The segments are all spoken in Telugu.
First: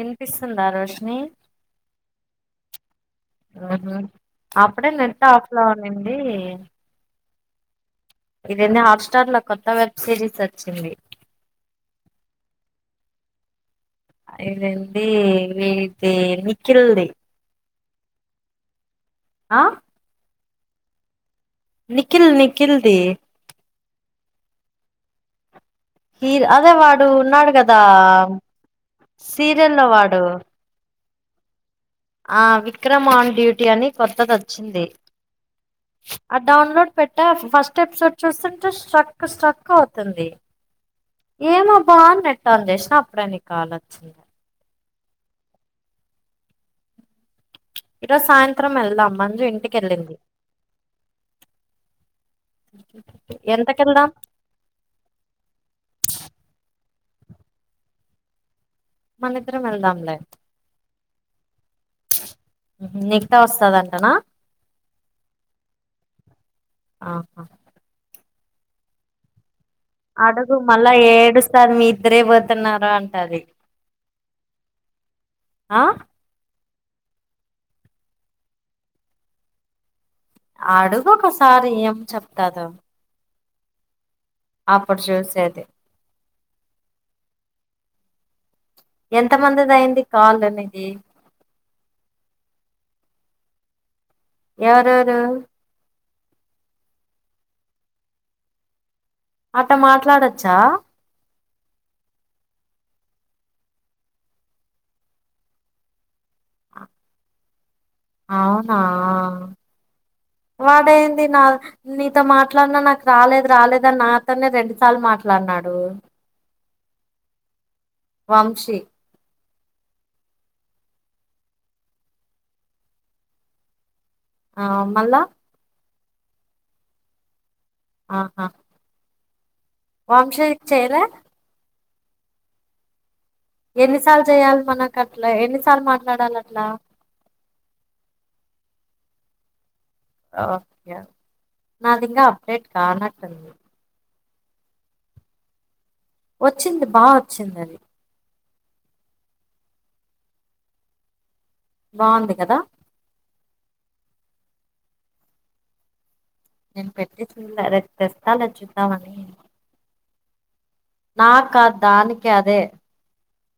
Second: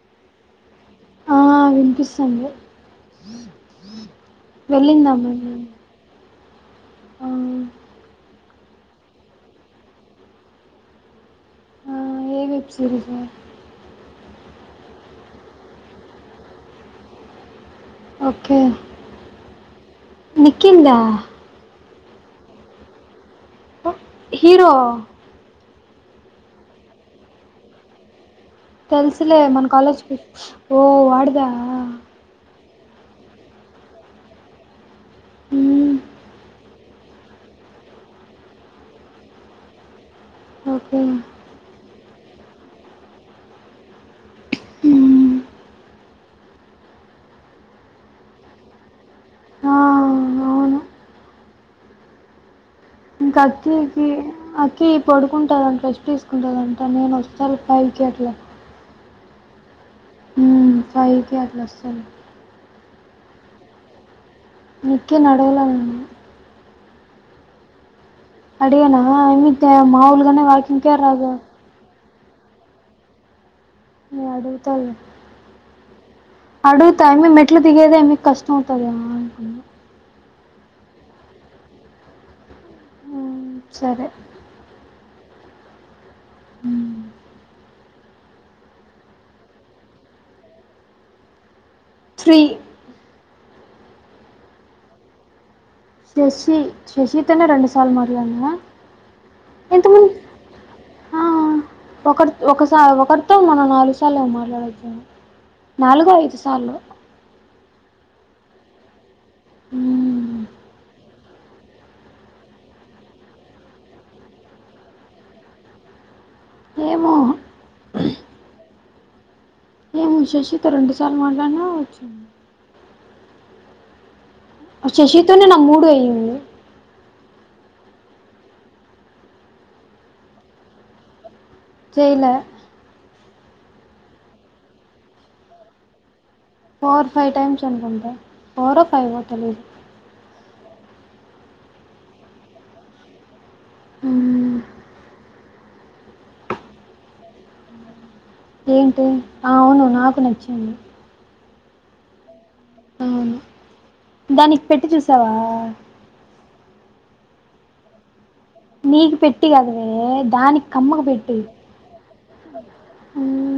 ఇన్పిస్తుందా రోష్ని ఆ వినిపిస్తుంది అప్పుడే వెళ్ళిందా నెట్ ఆఫ్ మళ్ళీ లో ఉనింది ఆ ఇదేందీ హాట్ స్టార్ లో కొత్త వెబ్ సిరీస్ వచ్చింది ఆ ఏ వెబ్ సీరీస్సు ఇందెంటి ఇది నిఖిల్ ది ఓకే ఆ నిఖిల్దా నిఖిల్ నిఖిల్ది హీరో హి అదే వాడు ఉన్నాడు గదా తెలుసులే మన కాలేజ్ కి ఓ వాడిదా ఆ విక్రమ్ ఆన్ డ్యూటీ అని కొత్తది వచ్చింది మ్మ్ అద్ డౌన్లోడ్ పెట్ట ఫస్ట్ ఎపిసోడ్ చూస్తుంటే స్ట్రక్ స్ట్రక్ అవుతుంది ఓకే ఏమో బా నెట్ ఆన్ జేసిన అప్పుడే నీ కాల్ వచ్చింది మ్మ్ ఈరోజు సాయంత్రం వెళ్దాం మంజు ఆ ఇంటికెళ్ళింది అవును ఇంకా అక్కికి ఎంతకెళ్దాం అకి పడుకుంటదంట రెస్ట్ తీసుకుంటదంట నేను వస్తాలె ఫైవ్ కీ అట్లా మనిద్దరం వెళ్దాంలే ఫైవ్ కీ అట్లా వస్తాలే నికితా వస్తదంటనా నిఖిని అడగలా నేను ఆహా అడిగనా ఎమితే మాములుగానే వాకింగ్కే రాదు రే పోతున్నార అంటది ఏ అడుగుతాలె ఆ అడుగుతా యమి మెట్లు దిగేదే యమీ కష్టం అవుతది అనుకు అడుగు ఒకసారి ఏం చెప్తాదో సరే [unintelligible] [inaudible] ఎంత మందిది అయింది కాలు నీది త్రీ ఎవరెవరు శశి శశితోనే రెడు సాలు మాట్లాడిన అట్ట మాట్లాడోచ్చా ఒకరి ఒకసా ఒకరితో మనం నాలుగు సార్లు మాట్లాడోచ్చ నాలుగో -ఐదు సార్లు అవునా మ్మ్. వాడేంది న నీతో మాట్లాడినా నాకు రాలేదు రాలేదు అని నాతోనే రెండు సార్లు మాట్లాడినాడు ఏమో వంశి ఏం శశి తో రెండుసార్లు మాట్లానా వచ్చు ఆ మళ్ళా శశితోనే నా మూడు అయ్యింది ఆహ వంశి చేయల్యా చెల్య ఎన్నిసాల్ చెయాలి మనకు అట్లా ఎన్నిసార్లు మాట్లాడాల ఫోర్ ఫైవ్ టైమ్స్ అనుకుంటా ఫోర్ ఫైవో తెలీదు ఓకే నాది ఇంకా అప్డేట్ కానట్ంది ఉమ్మ్ వచ్చింది బా వచ్చింది అది ఏంటి అ అవును నాకు నచ్చింది. బావుంది కదా అవును దాని పెట్టి చూసావా నేను పెట్టి చూళ్య రేపు తెస్తాల నీకు చుద్దామని పెట్టి కాదువే దానికి కమ్మకు పెట్టి దానికి అదే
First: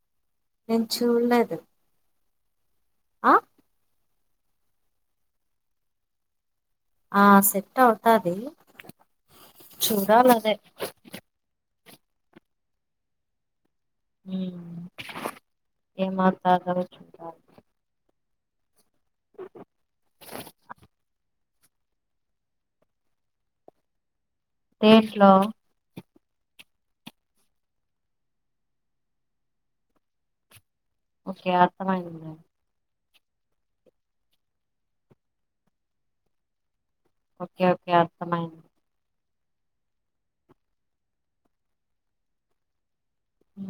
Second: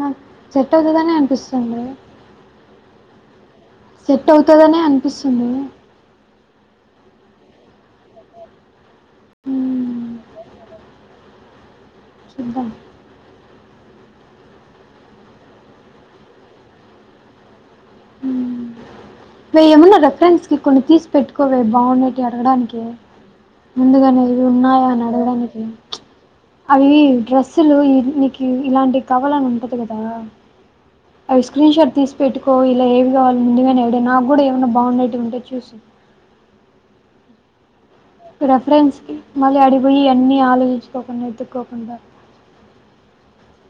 నాకు సెట్ నేను అవుతదనే చూడలేదు అనిపిస్తుంది ఆ సెట్ అవుతదనే అనిపిస్తుంది ఆ సెట్ అవుతాది చూడాలదే చూదాం ఏ మాట్లాతాడో చూడాలి ఉమా వే ఏమన్నా రెఫరెన్స్ కి కొన్ని తీసి పెట్టుకోవే బావున్నేటివి అడగడానికి ముందుగనే ఇవి ఉన్నాయా అని దేంట్లో అడగడానికి అవి డ్రస్సులు ఈ నీకు ఇలాంటివి కావాలని ఉంటది కదా అవి ఓకే స్క్రీన్ షర్ట్ తీసి అర్థమైంది పెట్టుకో ఇలా ఏం ముందుగానే ఎడ నాక్ గూడా ఏమైన్నా బాగుండేట్వి ఉంటే చూసి ఓకే ఓకే అర్థమైంది రెఫరెన్స్ కి మళ్ళీ అడిపోయి అన్ని ఆలోచించుకోకుండా ఎతుక్కోకుండా అ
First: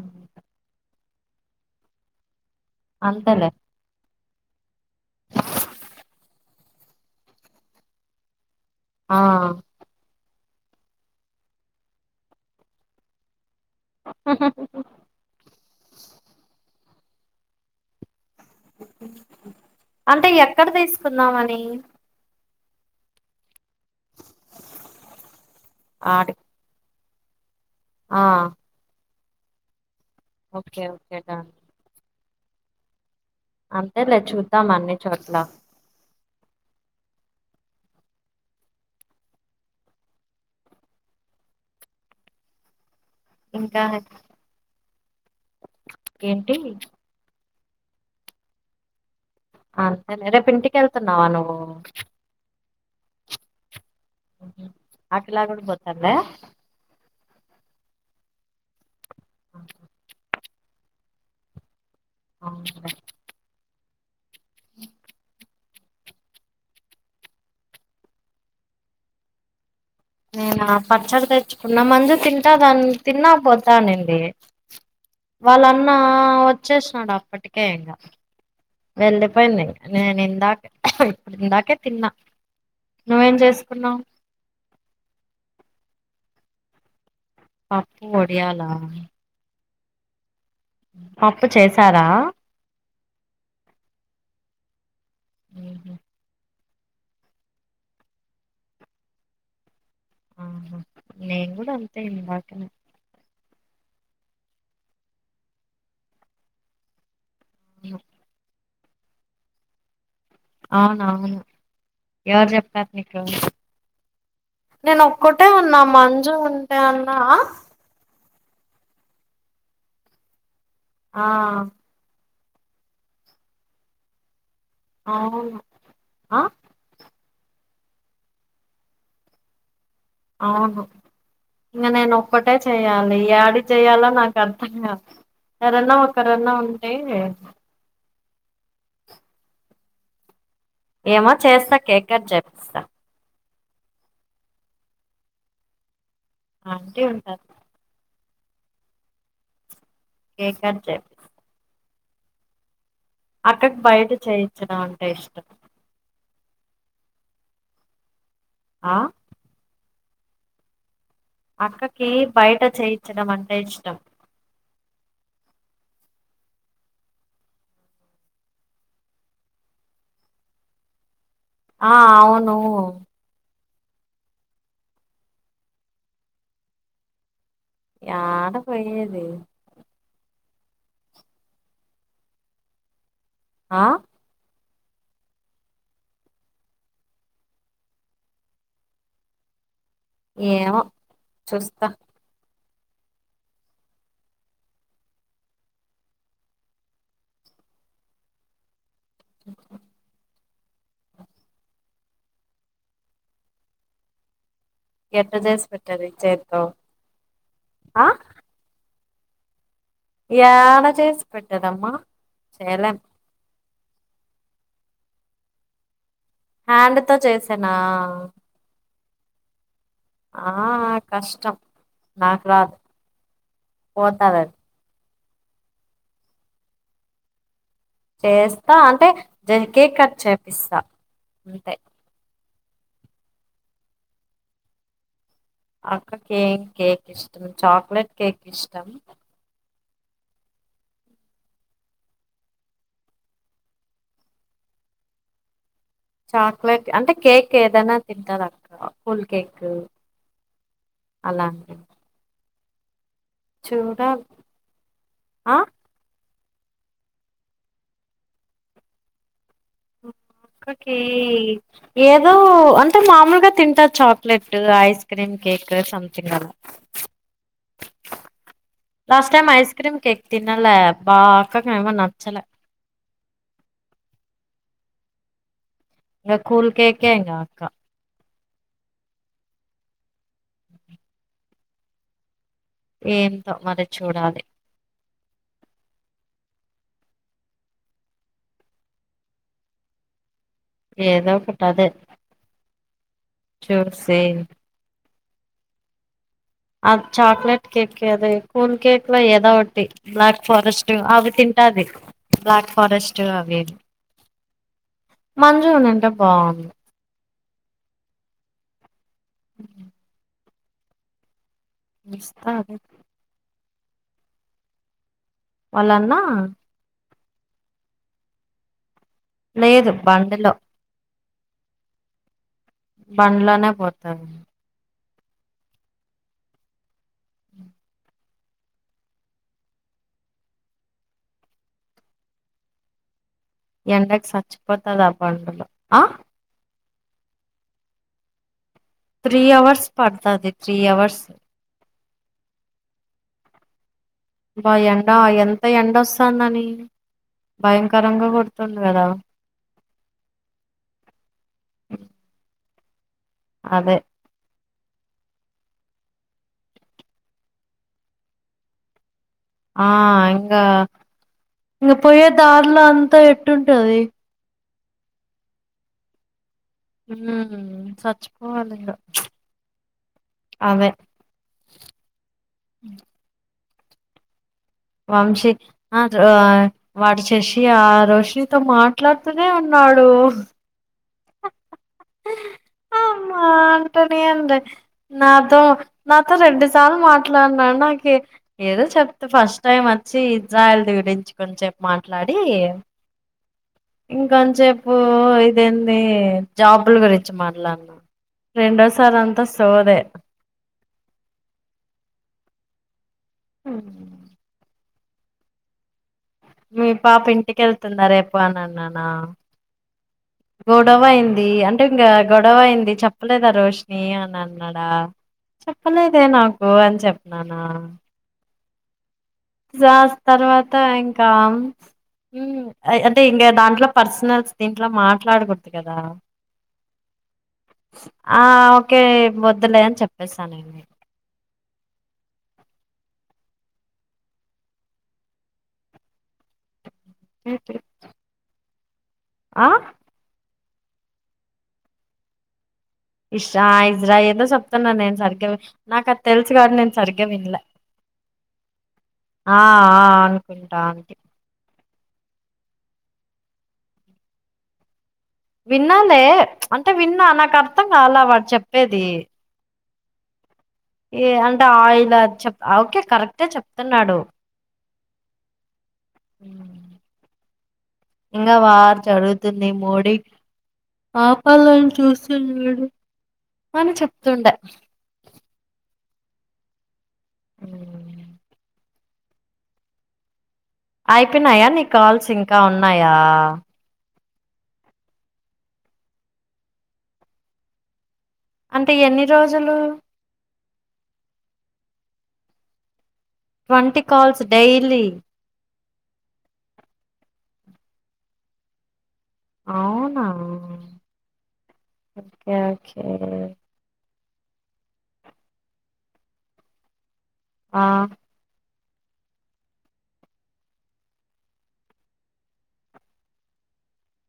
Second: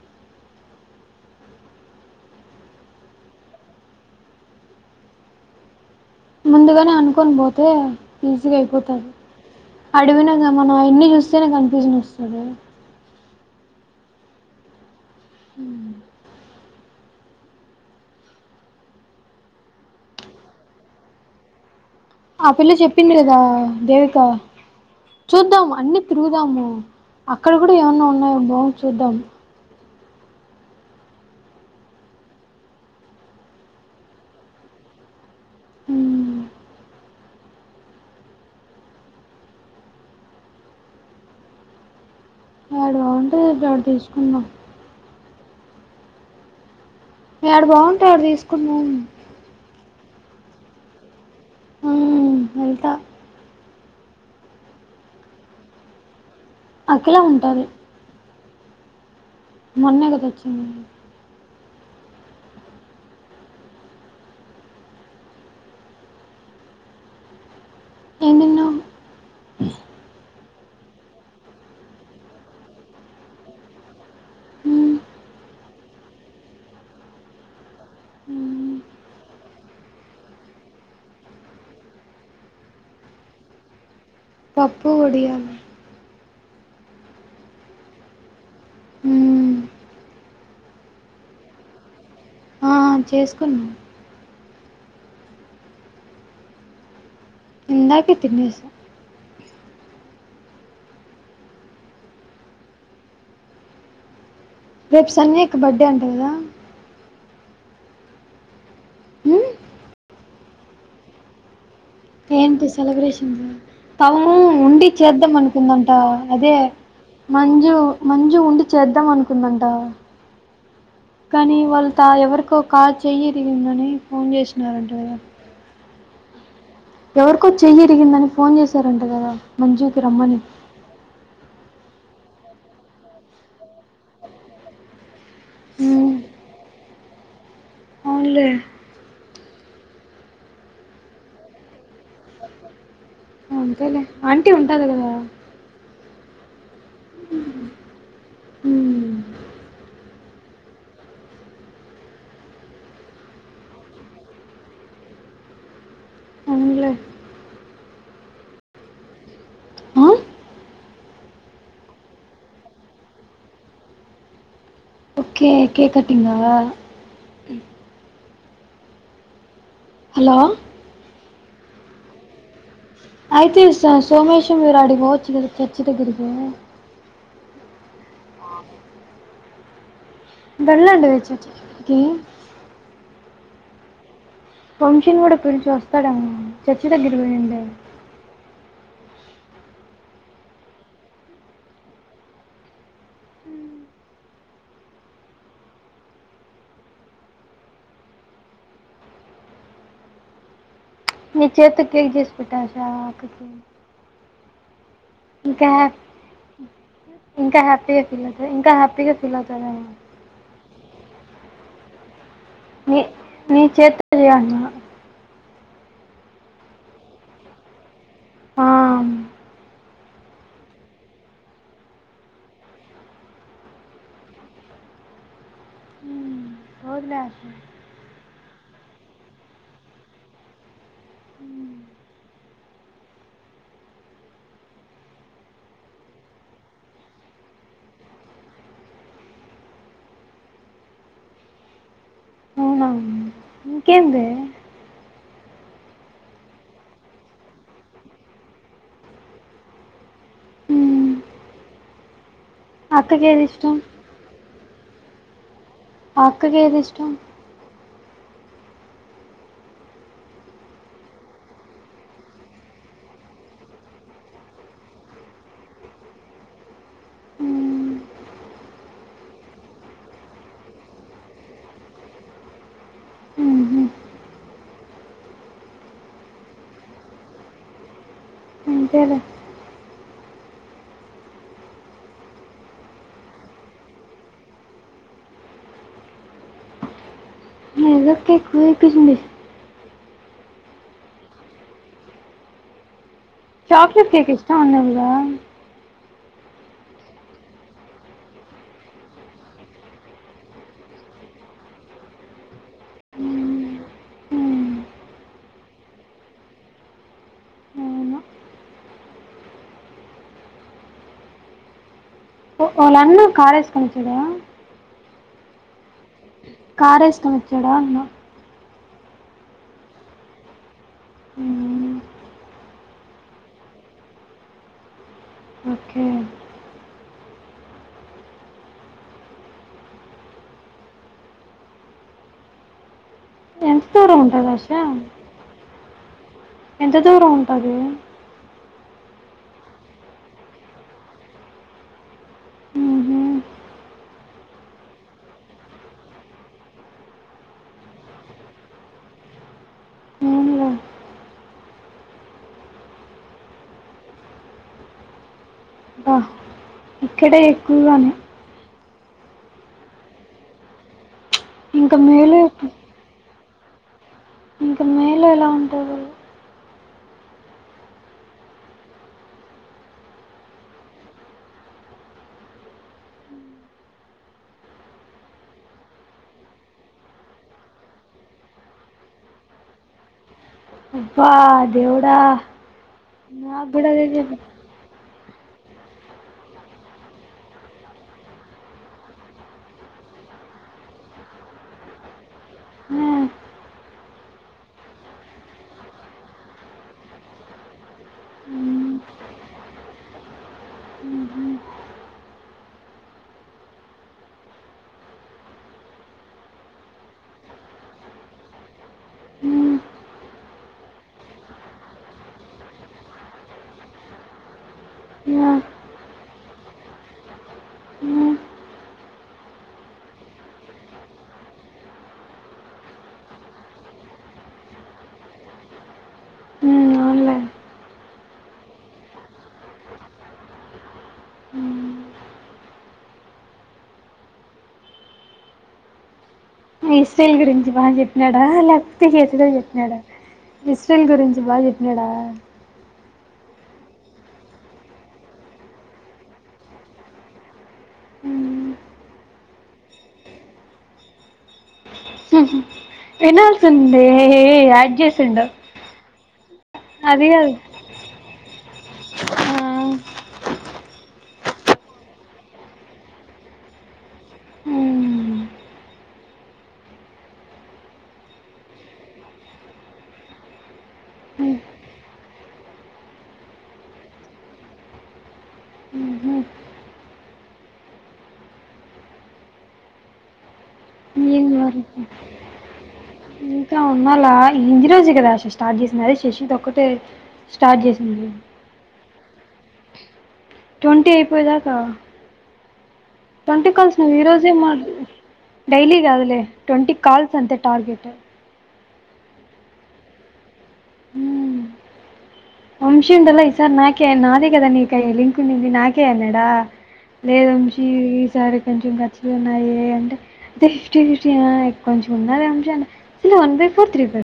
అంతలే ముందుగానే అనుకొని పోతే ఈజీగా అయిపోతుంది ఆ అడిగీన మనం అయన్ని చూస్తేనే కన్ఫ్యూజన్ వస్తుంది ఉ హు ఉ అంటే ఎక్కడ తీసుకున్నామని ఆ పిల్ల చెప్పింది కదా దేవిక చూద్దాము అన్ని ఆడి తిరుగుదాము అక్కడ కూడా ఏమన్నా ఆ ఉన్నాయో బా చూద్దాం ఓకే ఓకే డన్ అంతే లే చూద్దాం అన్ని చోట్ల ఉ ఏడ బాగుంటే ఆడ ఇంకా తీసుకుందాం ఏంటి యాడ బాగుంటే యాడ తీసుకుదం అంతే రేపు ఇంటికి వెళ్తున్నావా నువ్వు వెంత ఆకలి ఆగడు గతల్లే అక్కలా ఉంటారు మొన్నే కద వచ్చిందడి అవు ఎమ్ తిన్నావ్ నేను పచ్చడి తెచ్చుకున్న మందు తింటా దాన్ని తిన్నా పోతానండి హ్మ్ వాళ్ళన్నా వచ్చేసినడు అప్పటికే ఇంకా ఉ వెళ్ళిపోయింది నేను ఇందాక ఇప్పుడు ఇందాకే తిన్నా నువ్వేం చేసన్నవ్ పప్పు ఒడియాల పప్పు ఒడియాలా హ్మ్ పప్పు చేశారా ఆ చేసుకున్నాము ఉ హు ఇందాకే తినేసా ఆహా నేను కూడా అంతే ఇందాకే రేపు సన్నీ అక్క బర్త్డే అంట కదా ఉ ఉమ్, అవునా అవును ఏంటి సెలబ్రేషన్ తము ఉండి నేను చేద్దాం ఒక్కటే ఉన్నా అనుకుందంట మంజు అదే ఉంటే అన్నా మంజు మంజు ఉండి చేద్దాం అనుకుందంట ఆ కానీ వాళ్ళ ఎవరికో కాల్ చెయ్య ఇరిగిందని ఫోన్ చేసినారంట కదా అవును ఆ ఎవరికో చెయ్యరిగిందని ఫోన్ చేశారంట కదా మంజు అవును ఇంకా నేను అటే చేయ్యాలి ఏడి చేయయాలో నాకు అర్థం కాదు ఎవరన్నా ఉమ్, ఒక్కరన్నా ఉంటే ఏందే ఆలేె ఏమో చేస్తా కేకు కట్. చేపిస్తా అంతేలే ఆంటీ ఉంటుంది కదా ఆ ఆంటీ ఉంటారు ఉమ్, కేక కట్ చేపిస్తారు అక్కకి బయట చేయించడం అంటే ఇష్టం అవునులే ఆ ఆ? అక్కకి బయట చేయించడం అంటే ఇష్టం. ఓకే కేక్ కట్టింగా హలో ఆ అవును. అయితే సో సోమేశం మీరు ఆడికిపోచ్చు కాద చర్చ్చి దగ్గిరికి యాడ పోయ్యేది. వెళ్ళండి మీరు చర్చ్ దగ్గరికి ఆ వంశీని కూడా పిల్చు వస్తాడేమో చర్చ్ దగ్గరకి పోయిండే ఏమో చూస్తా చూస్తా నీ చేత్తో కేక్ చేసి పెట్టాచ్చా ఆ అక్కకి ఎట్ట చేసి ఇంకా పెట్టేది చేత్తో హ్యపీ ఇంకా హ్యాపీగా ఆ ఫీలవుతాది. ఇంకా హ్యాపీగా ఫీల్ అవుతాదేమో. యాడ చేసి పెట్టేదమ్మా చేయలేం మీ మీ చేత్తో చేయంటున్నా హ్యాండ్ తో చేసేనా ఆవును. ఆ కష్టం నాక్రాదు పోతాదది. పోదులే అక్క చేస్తా అంటే దాన్కి కేక్కట్ చేపిస్తా అంతే అక్కకే కేక్ ఇష్టం. చాక్లెట్ కేక్ ఇష్టం. ఇంకేంలే చాక్లెట్ అంటే కేక్ ఏదైనా తింటాదక్క కూల్ కేక్ అలాంటివి అక్కకేదిష్టం. చూడాలి ఆ అక్క కేదిష్టం. అక్కకి ఏదో అంటే మామూలుగా తింటాది. చాక్లెట్ ఐస్ క్రీమ్ కేక్ సమ్తింగలా మ్ last time ice cream cake తినలే బా అక్కకేమో నచ్చలే. మ్ హు ఇంగ కూల్ కేకే ఇంగ అక్క. అంతేలే ఏందో మరి చూడాలి. నేలక్ ఎక్కువైపోయింది. ఏదోకటదే చాక్లెట్ కేక్ ఇష్టమన్నదిగా అ చాక్లేెట్ కేక్ యాదో కూల్ కేక్లో ఏదో ఒకటి బ్లాక్ ఫారెస్ట్ అవి తి ంటాది. బ్లాక్ ఫారెస్ట్ అవేవి మ్మ్. మంజు ఉన్నింటే బాగుండు అవును మ్. మీస్ ఒ వాళ్ళన్న కారేసుకొనేచ్చేదా వాళ్లన్నా కారేసుకొనొచ్చాడా అన్న లేదు బండిలో మ్మ్. బండ్లోనే పోతారు. ఓకే ఎంత దూరం ఎండకి ఉంటుంది ఆశ సచ్చిపోతదా బండులో ఆ ఎంత దూరం ఉంటది. త్రీ అవర్స్ పడుతుది త్రీ అవర్స్ మ్మ్హ. బా ఎండ ఎంత ఎండ వస్తానని భయంకరంగా కుడుతుంది కదా ఏంలే. అ అదే బా ఇక్కడే ఎక్కువగానే ఆ ఇకా ఇంగ ఇంకా పోయ్యే మేలు ఎప్పు- దారులా అంతా అట్టుంటుంది నేలో ఎలా ఉంటారు ఉ చచ్చిపోవాలి ఇకా అదే వంశీ ఆ వాడు చసి ఆ రోషితో మాట్లాడుతూనే ఉన్నాడు ఆడు అబ్బా దవుడ అమ్మా నాబడ అంటనే అంది నాతో నాతో రెండు సార్లు మాట్లాడినాడు నాకు ఏదో చెప్తే ఫస్ట్ టైమ్ అ వచ్చి జయల్ది గురించి కొంచసేపు మాట్లాడి ఆ. ఇంకంతసేపు ఇదేంది జాబులు గురించి మాట్లాన్నా మ్మ్. రెండోసార్ అంతా సోదే ఉహ హ మీ పాప ఇంటికెళ్తుందా రేపు అని అన్నానా మ్మ్. గొడవ అయింది అంటే ఇంకా గొడవ అయింది చెప్పలేదా రోషిని అని అన్నాడా న అదే నాకు అని చెప్పన్నానా మ్మ్. సాస్ తర్వాత ఇంకా అంటే ఇంకా దాంట్లో పర్సనల్స్ దీంట్లో మాట్లాడకూడదు కదా హ్మ్ అవునులే ఆ ఓకే వొద్దులే అని చెప్పేస్తానండి ఇశ్రైల్ గురించి బాగా చెప్పినాడా లేకపోతే చేతితో ఆ చెప్పినాడా ఇస్రైల్ గురించి బాగా చెప్పినాడా ఇషా ఇజ్రా ఏదో చెప్తున్నా నేను సరిగ్గా నాకు అది తెలుసు కాదు నేను సరిగ్గా వినలే ఉ ఆ అనుకుంటా అంట వినాల్స్ండే ఆడ్ చేసిండ అే అంటే విన్నా నాకు అర్థం కాల వాడు చెప్పేది ఆ ఏ అంటే ఆయిల్ చెప్ ఓకే కరెక్టే చెప్తున్నాడు హ్మ్ ఇంకా వారు చదుగుతుంది మోడీ ఆపాలను చూస్తున్నాడు అని చెప్తుండ ఉ ఏం అయిపోనాయా మరి నీ కాల్స్ ఇంకా ఉన్నాయా ఇ ఉన్నాలా ఇజ రోజు కదా స్టార్ట్ చేసింది అదే శశితో ఒక్కటే స్టార్ట్ చేసింది అంటే ఎన్ని రోజులు ట్వంటీ అయిపోయిదాకా ట్వంటీ కాల్స్ నవ ఈ రోజే డైలీగా కాదులీ ట్వంటీ కాల్స్ అంత టార్గెట్డ్ అవునా హ్మ్ యకే ే నాదే కదా నీకయ లింక్న్నింది నాకే అన్నాడా లేదంషీ ఆ ఈ సారి కి కొంచెం ఖర్చులు ఉన్నాయి అంటే అయితే ఫిఫ్టీ ఫిఫ్టీ కొంచెం ఉన్నది అసలు one by three four three phi